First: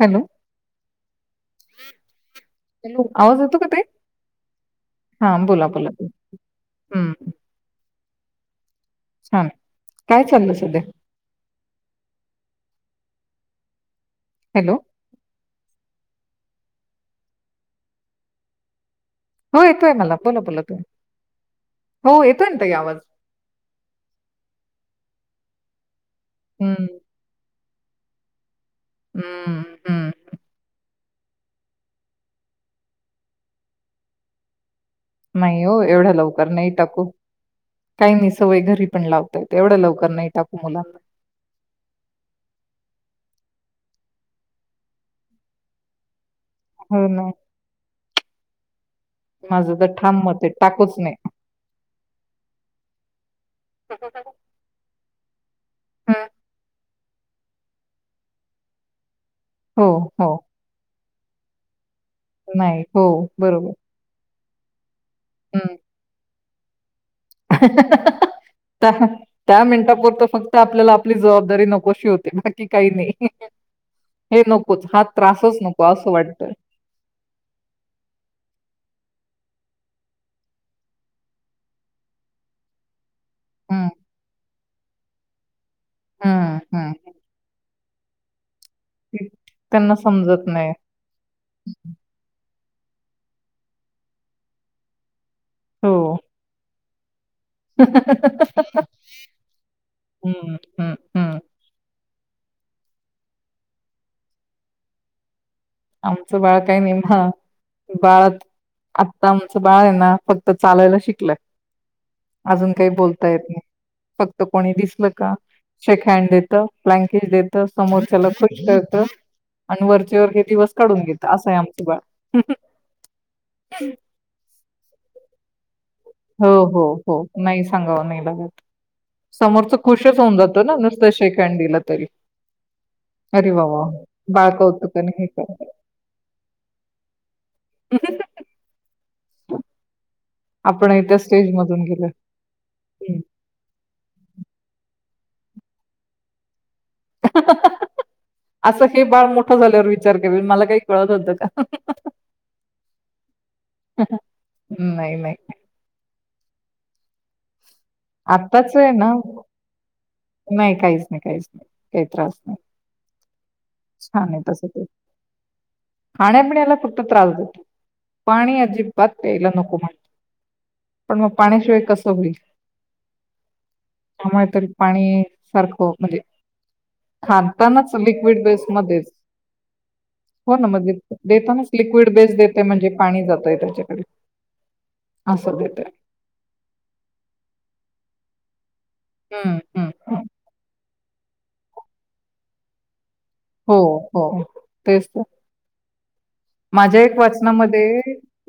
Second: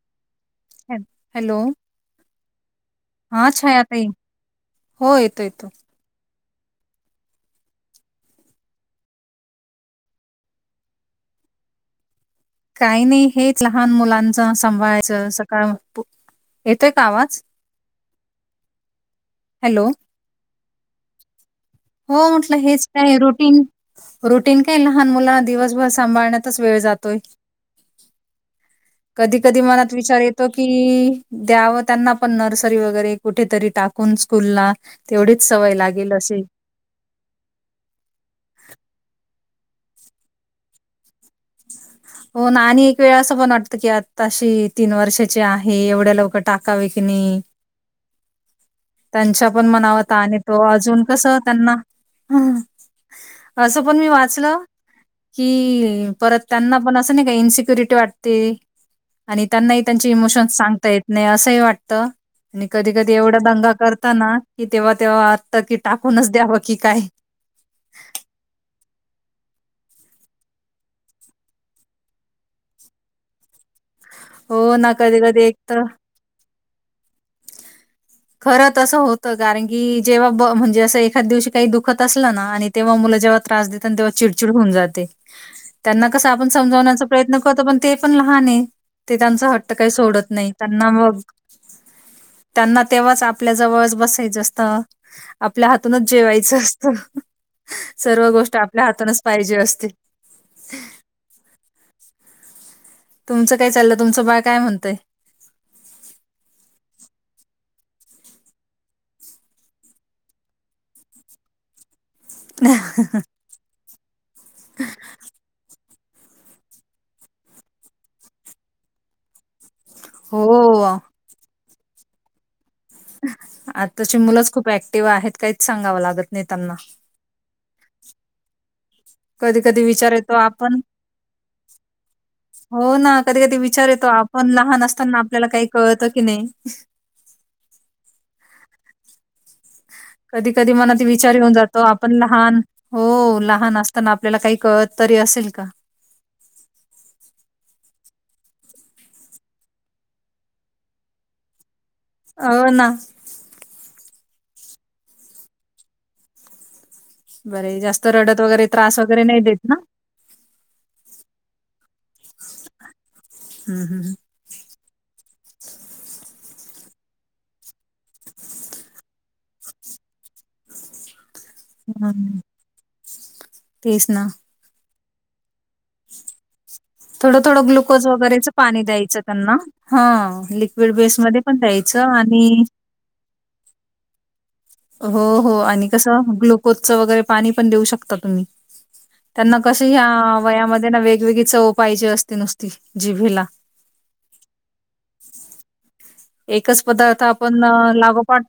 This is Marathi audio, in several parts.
हॅलो. हॅलो हॅलो आवाज हा येतो का छाया ताई हो हा येतो बोला येतो बोला तुम्ही. हम्म छान काय चाललं सध्या काही नाही हेच लहान मुलां त्यां हॅलो सांभायचं सकाळ येतोय का आवाज हो हॅलो येतोय मला बोल बोलत त हो म्हटलं हेच काय रुटीन रुटीन काय लहान मुला दिवस ब सांभाळण्यातच वेळ हम्म जातोय कधी हम्म कधी मनात हम्म विचार येतो की द्यावं त्यांना पण नर्सरी वगैरे कुठेतरी टाकून स्कूलला तेवढीच नाही सवय हो एवढ्या लागेल असशी लवकर नाही काही नाही सवय घरी पण ला एवढं लवकर नाही टाकू मुलांना हो ना आणि एक वेळ असं पण वाटतं की आता अशी तीन वर्षाची आहे एवढ्या लवक टकाा हो बिकणे ना त्यांच्या पण माझं तर मनावत ठाम आणि मत आहे तो टाकूच अजून नाही. कस त्यांना असं पण मी वाचलं की हम्म. परत त्यांना पण असं नाही का इ क्युरिटी वाटते आणि त्यांनाही हो त्यांचे हो इमोशन्स सांगता येत नाही असंही वाट आणि नाही कधी हो कधी एवढा दंगा बरोबर करताना इथे वा तेव्हा आत्ता हम्म की टाकूनच द्या बघ कि काय त्या त्या मिनिटापरत फक्त आपल्याला आपली जबाबदारी नकोशी होते बाकी काही नाही हे हो नकोच ना हा कधी कधी एक त्रासच तर नको असं वाटतय खरत असं होत कारण की जेव्हा म्हणजे असं एखाद दिवशी काही दुखत असलं ना आणि तेव्हा मुलं जेव्हा त्रास द हं, त्यां चिचे होन जाते त्यांना कसं आपण हं, हं. समजावण्याचा प्रयत्न करतो पण ते पण लहान आहे. ते त्यांचा हट्ट काही त्यांना सोडत समजत नाही, त्यांना मग त्यांना तेव्हाच आपल्या जवळ बसायचं असतय. आपल्या हातूनच जेवायचं ह हम्म पाहिजे असते. हा हा. तुमचं काय चाललं तुमचं बाळ काय म्हणतय? आमचं बाळ काही नाही हा बाळात आता आमचं बाळ आहे ना फक्त चालायला शिकलंय. अजून काही बोलता येत नाही फक्त कोणी दिसलं का शेक हँड देतो, फ्लँकीस देतो समोरच्याला [unintelligible] करतो आणि वरचे वर किती वस हो काढून घेतं असं आहे आम गवा आताची मुलंच खूप ऍक्टिव्ह आहेत काहीच सांगावं लागत नाही हो त्यांना. हो हो नाय सांगाव नाही ला होत. कधी-कधी विचार येतो आपण शेक हँड दिलं तरी. हो ना अरे कधी-कधी वा वा! विचार येतो आपण बाळ लहान कौतुकाने असताना हे आपल्याला काही करतंय. कळतं की नाही. कधी कधी आपणही मनात त्या विचार येऊन स्टेज मधून जातो गेलो. आपण लहान हो हं. लहान अस त्यांना आपल्याला काही कळत तरी असेल का? असं हे बाळ मोठं झाल्यावर विचार करेल मला काही कळत होतं का? हो ना. नाही नाही. बरे जास्त रडत वगैरे आत्ताच आहे त्रास ना वगैरे नाही देत ना. नाही काहीच नाही, काहीच नाही. काही त्रास नाही हम्म हम्म. छान आहे तस ते. खाण्यापिण्याला फक्त त्रास देतो पाणी अजिबात प्यायला नको म्हणत पण मग पाण्याशिवाय कसं होईल? हम्म तेच ना त्यामुळे तरी पाणी सारखं म्हणजे थोडं थोडं खातानाच ग्लुकोज लिक्विड वगैरेच पाणी बेसमध्येच द्यायचं त्यांना हा हो ना म्हणजे लिक्विड बेसमध्ये पण देतानाच द्यायचं लिक्विड बेस देते आणि म्हणजे पाणी जातंय त्याच्याकडे हो असं हो देते. आणि कसं ग्लुकोजचं वगैरे पाणी पण देऊ शकता तुम्ही. त्यांना हं, कस हं, ह हं. वयामध्ये ना वेग वेगवेगळी चव पाहिजे असतेच हो हो तेच तर, एकच माझ्या एक पदार्थ आपण अ, वाचनामध्ये लागोपाठ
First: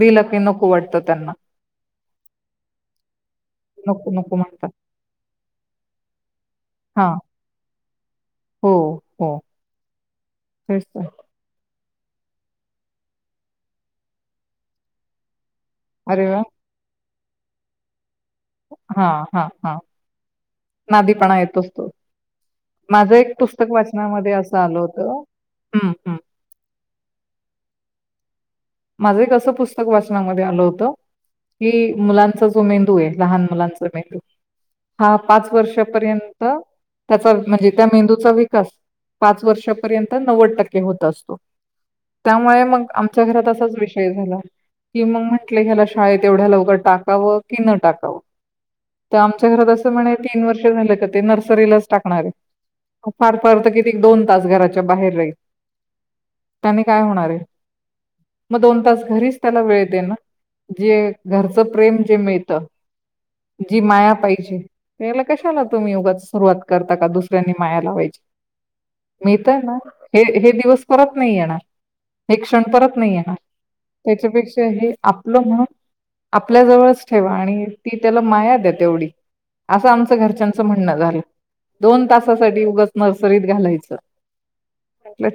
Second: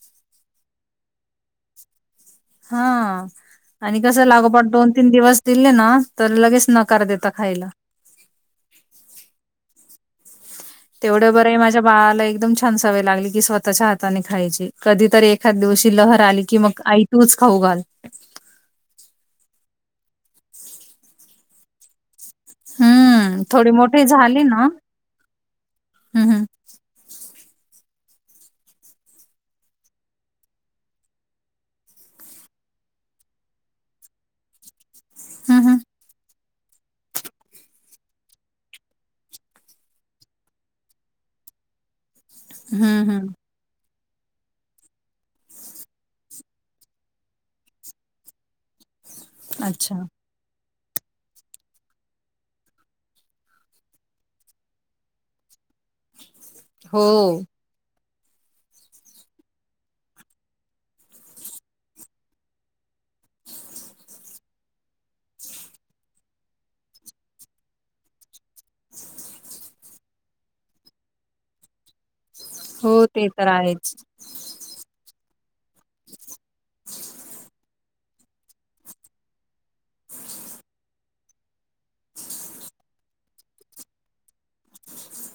बलकी नको वाटतात. त्यांना, हा आणि नको कसं नको लागोपाठ म्हणतात दोन तीन दिवस दिले ना तर लगेच नकार हा देता खायला. हो हो तेच तर तेवढं बरं आहे माझ्या वाळाला एकदम छान सवय लागली. की स्वतःच्या हाताने खायची कधीतरी, एखाद दिवशी लहर अरे वा आली की मग आई. तूच खाऊ घाल. हा हा हा नादीपणा येतो. माझं एक हं, पुस्तक थोडी मोठी वाचनामध्ये झाली असं ना आल होतं ह ह. हं, हं. माझं एक असं पुस्तक वाचनामध्ये आलं होतं! की मुलांचा जो मेंदू आहे, लहान मुलांचा मेंदू हा पाच हं, हं. वर्षापर्यंत त्याचा म्हणजे त्या मेंदूचा विकास पाच वर्षापर्यंत नव्वद टक्के होत असतो. त्यामुळे मग हं, आमच्या हं. घरात अस विषय झाला कि म म्हट ह्याला शाळेत एवढ्या लवकर टाकावं की न टाकावं. आमच्या घरात असं अच्छा. म्हणे तीन वर्ष [unintelligible] त्यांनी हो, काय होणार आहे. मग दोन तास घरीच त्याला वेळ दे ना! जे घरच प्रेम जे मिळत जी माया पाहिजे त्याला कशालाव तुम्ही योगाच सुरुवात करता, का दुसऱ्यांनी माया लावायची मिळत ना! हे हे दिवस परत नाही येणार. हे कषण तरच हो नाही ते येणार. तर आहेच. त्याच्यापेक्षा हे आपलं म्हणून आपल्या जवळच ठेवा आणि ती त्याला माया द्या तेवढी असं आमचं घरच्यांचं म्हणणं झालं दोन तासासाठी उगच नर्सरीत घालायचं.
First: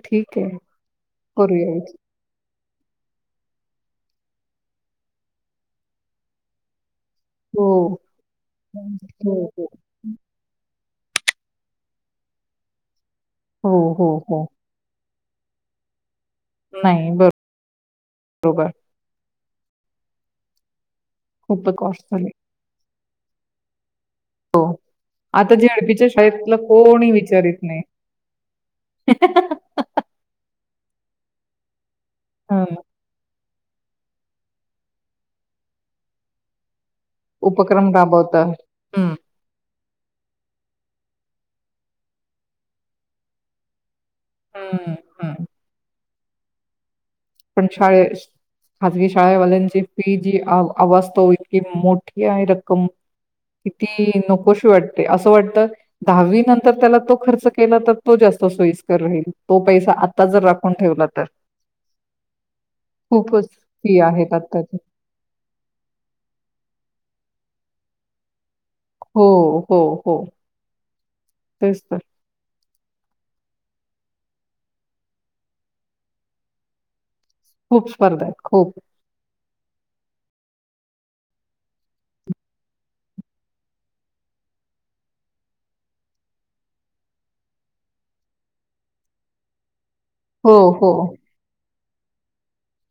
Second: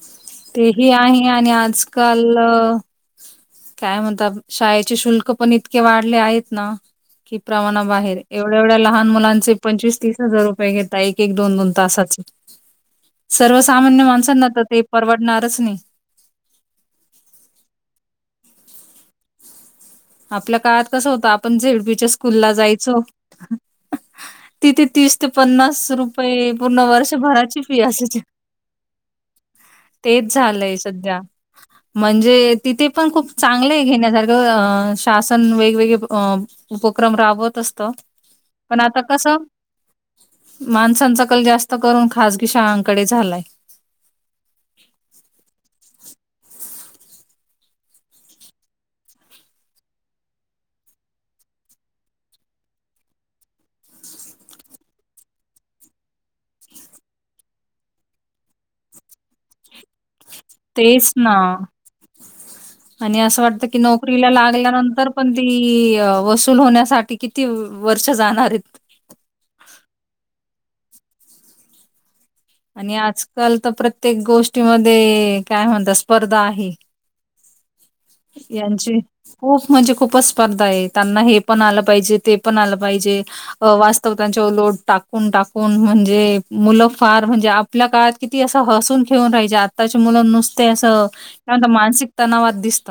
ठीक आहे तेही आहे आणि करूया विचार. आजकाल. काय म्हणतात शाळेचे शुल्क पण इतके वाढले आहेत ना. कि प्रवाना हो बाहेर एवढ्या एवढ्या लहान हो मुलांचे हो पंचवीस तीस हजार रुपये घे एक एक दोन दोन तासाच. हो सर्वसामान्य हो हो माणसांना आ ते परव होणारच नाही. नाही बरं बरोबर. आपल्या काळात. तस होतता, आपण खूपच कॉस्ट झेडपीच्या झाली स्कूल ला जायचो. ह. हो तिथे तीस ते आता पन्नास झेडपीच्या रुपये शाळेतलं पूर्ण कोणी विचारित वर्षभराची फी नाही असायची तेच झालंय सध्या. म्हणजे हं, तिथे पण खूप. चांगलंय घेण्यासारखं. शासन वेगवेगळे अ. उपक्रम राबवत असत उपक्रम राबवतात. पण आता हं, कसं. माणसांचा कल जास्त करून खाजगी शाळांकडे झालाय. हम्म हम्. पण शाळे खजगी शाळेवाल्यांची फी जी आवाज तो इतकी मोठी आहे रक्कम किती नकोशी वाटते असं वाटतं दहावी नंतर त्याला तो खर्च केला तर तो जास्त सोयीस्कर राहील तो पैसा. आता जर राखून ठेवला तेच तर. ना आणि असं खूपच वाटत की फी नोकरीला आहेत आत्ताची. लागल्यानंतर पण ती वसूल होण्यासाठी. किती वर्ष जाणार आहेत. हो हो हो तेच तर. आणि आजकाल तर प्रत्येक गोष्टीमध्ये काय म्हणत स्पर्धा आहे. खूप स्पर्धा आहेत खूप. यांची खूप म्हणजे खूपच. स्पर्धा आहे. त्यांना हे पण आलं पाहिजे ते पण आलं पाहिजे वास्तव त्यांच्या लो टाकून टाकून म्हणजे मुलं फार. म्हे आपल्या काळात किती असं हसून घेऊन राहाय. त्याची मुलं हो, नुसते हो. असं मा. शिकताना वाद दिसत.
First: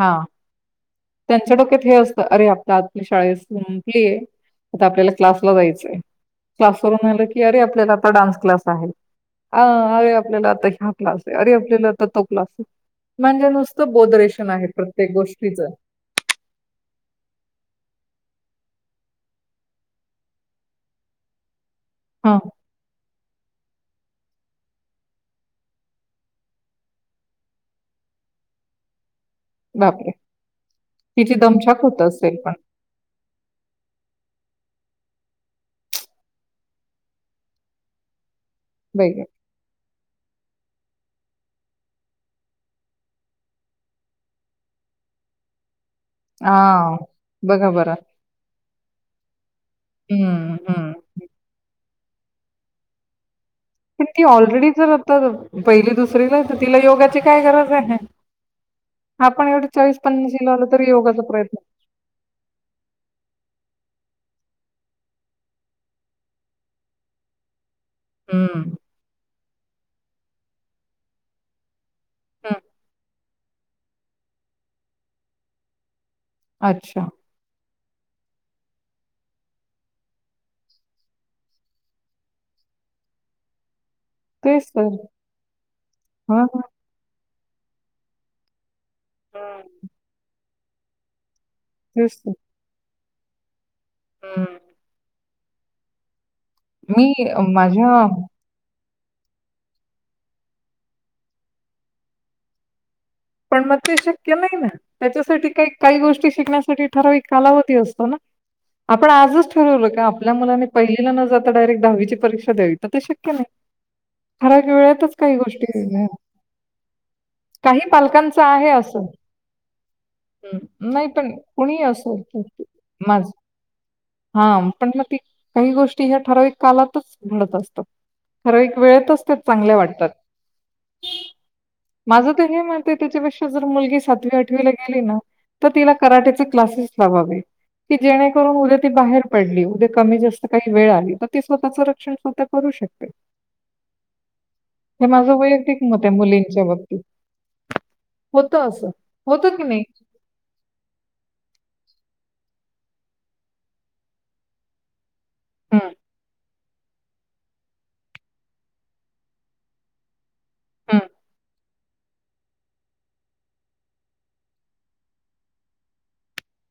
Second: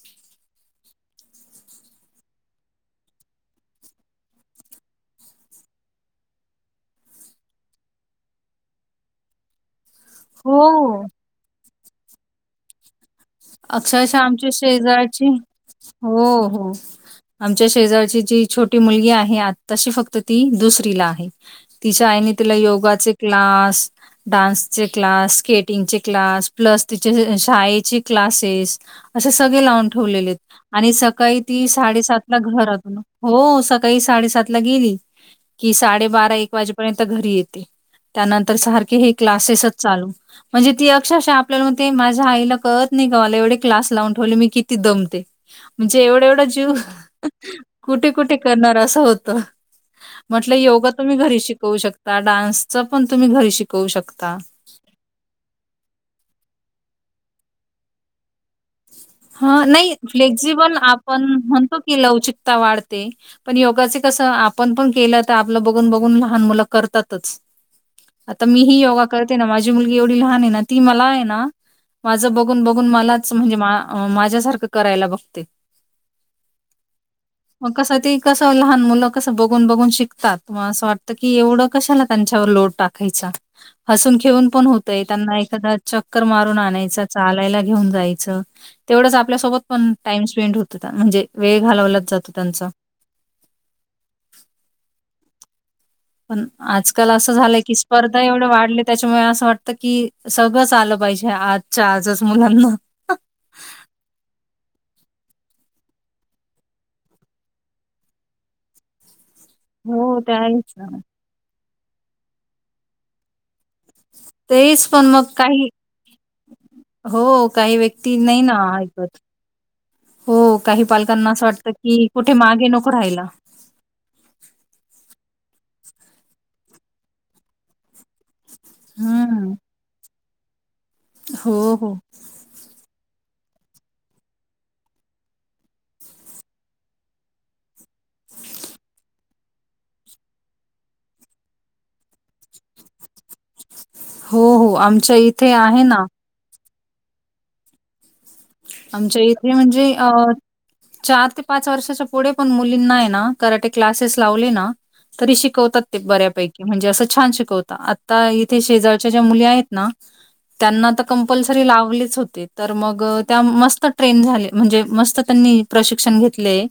हा त्यांच्या डोक्यात हे असत अरे आप आपली शाळ संपलीय आता आपल्याला क्लासला जायचंय क्लासवरून आलं की अरे आपल्याला आता डान्स क्लास आहे. अरे आपल्याला आता ह्या हो क्लास आहे. अरे आपल्याला. तो क्लास. म्हणजे नुसतं अक्षरशः बोदरेश आमच्या शेजारची हो हो आमच्या शेजारची जी छोटी मुलगी आहे आत्ताशी फक्त ती दुसरीला आहे तिच्या आईने हां, तिला योगाचे क्लास डान्सचे क्लास स्केटिंगचे क्लास प्लस तिचे शाळेची क्लासेस असे सगळे लावून बापरे! ठेवलेले आहेत आणि तिची सकाळी ती दमछाक होत साडेसात असेल ला पण घरातून हो सकाळी साडेसात ला गेली की साडेबारा एक वाजेपर्यंत घरी येते त्यानंतर तर सारखे हे वेगळं. क्लासेसच चालू म्हणजे ती अक्षरशः आपल्याला म्हणते माझ्या आईला कळत नाही का मला एवढे क्लास लावून ठेवले मी किती दमते म्हणजे एवढा एवढा जीव हां, बघा बरं. कुठे कुठे करणार अस होत हं, म्हटलं योगा हं. तुम्ही घरी शिकवू शक ता. डान्सचपण तुम्ही घरी शिक ती की ऑलरेडी जर पहिली दुसरीला आहे, तर तिला योगाची काय गरज आहे? ह आपण एवढे नाही, आलो फ्लेक्सिबल तरी योगाचा आपण प्रयत्न म्हणतो की लवचिकता वाढते. पण योगाचे तसं आपण पण केलं, तर आपलं बघून बघून लहान मुलं करतातच. आता हं, मीही योगा करते ना, माझी मुल गी एवढी लहान आहे ना, ती मला आहे ना माझं हं. बघून बघून मलाच म्हणजे मा माझ्यासारखं करायला बघते. अच्छा. मग कसं ती कसं लहान मुलं कस बघून बघून शिकतात. असं वाटतं की, एवढं कशाला त्यांच्यावर लोड टाकायचा. हसून खेळून पण तेच तर. होतंय. त्यांना एखादा चक्कर हां, मारून हां. आणायचा. चालायला घेऊन जाय चं. तेवढच आपल्यासोबत पण टाईम स्पेंड हो त होता, म्हणजे वेळ घालवलाच जातो त्यांचा. हम्म. पण आजकाल असं झालंय, की माझ्या स्पर्धा एवढ्या वाढलेत त्याच्यामुळे असं वाटतं, की सगळंच आलं पाहिजे आजच्या आजच मुलांना. पण मग ते शक्य नाही ना. त्याच्यासाठी काही काही गोष्टी शिकण्यासाठी ठराविक कालावधी असतो ना. आपण आजच ठरवलं का हो, ते आपल्या मुलाने आहेच ना. पहिलीला न जाता, डायरेक्ट दहावीची परीक्षा द्यावी, तर ते शक्य नाही. ठराविक तेचपण वेळेतच मग काही गोष्टी हो काही व्यक् पालकांचं आहे असं. हो, हं. काही नाही पण पालकांना असं वाटतं, कुणीही की असो, कुठे [unintelligible] मागे नको राहायला. माज. हा म्हटलं काही गोष्टी हे ठर ते कालातच घडत असतो. खरं एक वेळेतच ते हं. चांगले वाटतात. हो, हो. माझं तर हे म च्यापेक्षा जर मुलगी सातवी आठवीला गेली ना, तर तिला कराट्याचे क्लासेस लावावे. की जेणेकरून उद्या ती बाहेर पडली, उद्या कमी जास्त काही वेळ आली, तर ती स्वतःच रक्षण स्वतः करू शकते. हो हो, हे आमच्या माझं इथे वैयक्तिक आहे मत ना. मुलींच्या बाबतीत होतं असं आमच्या इथे होतं की नाही? म्हणजे अ चार ते पाच वर्षाच्या पुढेपण मुलींना आहे ना, कराटे क्लासेस लावले ना तरी शिकवतात हं, ते बऱ्यापैकी म्हणजे असं छान शिकवता -आता इथे शेजारच्या ज्या मुली आहेत ना त्यांना हं, तर कंपल्सरी लाव आपलेच होते तर मग.. त्या मस्त ट्रेन झाले म्हणजे मस्त त्यांनी प्रशिक्षण घेतलेय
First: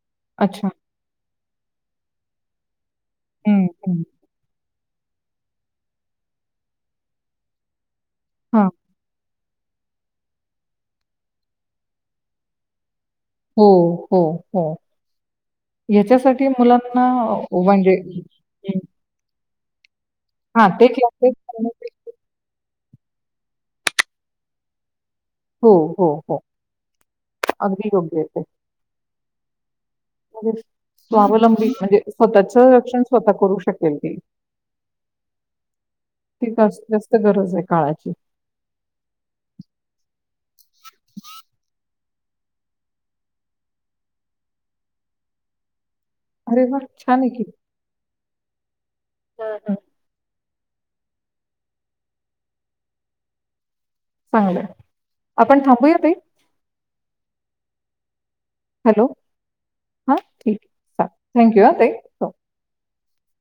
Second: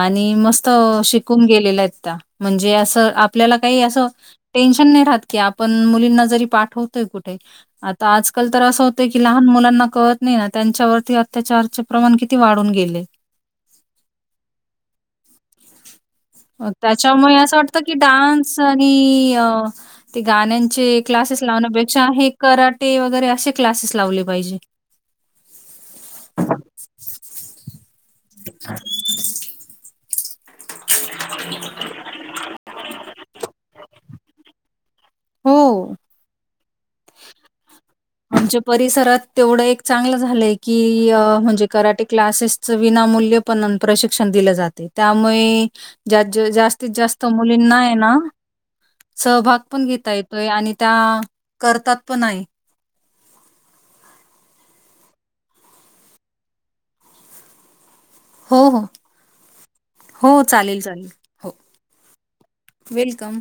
आणि अच्छा. मस्त शिकून गेले [unintelligible] म्हणजे अस आपल्याला हं, काही हं. असं टेन्शन नाही राहत की पण मुलींना जरी पाठवतोय कुठे तर आजकाल तर हां. असं होत की लहान मुलांना कळत नाही त्यांच्यावरती अत्याचारचे प्रमाण किती वाढून गेले हो- हो -हो याच्यासाठी हो मुलांना त्याच्यामुळे असं वाटतं की म्हणजे डान्स हं, आणि अ ह [inaudible] ते हां, गाण्यांचे ते क्लासेस लावण्यापेक्षा हे करा तेे वगैरे असे क्लासेस लावले पाहिजे. हो, हो, हो. अगदी योग्य आहे ते. [inaudible] [unintelligible] स्वावलंबी म्हणजे स्वतःच रक्षण स्वतः करू शकत ओके हो [unintelligible] त जास्त गरज आहे काळाची आमच्या परिसरात तेवढं एक चांगलं झालंय की अ म्हणजे कराटे क्लासेसच विनामूल्य पण प्रशिक्षण दिलं जाते त्यामुळे जाज अरे वा जास्तीत छान जास्त आहे की. मुलींना ये ना हं सहभाग हं. पण घेता येतोय आणि त्या करतात पण नायी चांगलय, आपण थांबूया ताई? हो, हो, हॅलो, हा हो, ठीक चालेल, ये, चालेल. हो, थँक यू ह ताई, हो वेलकम.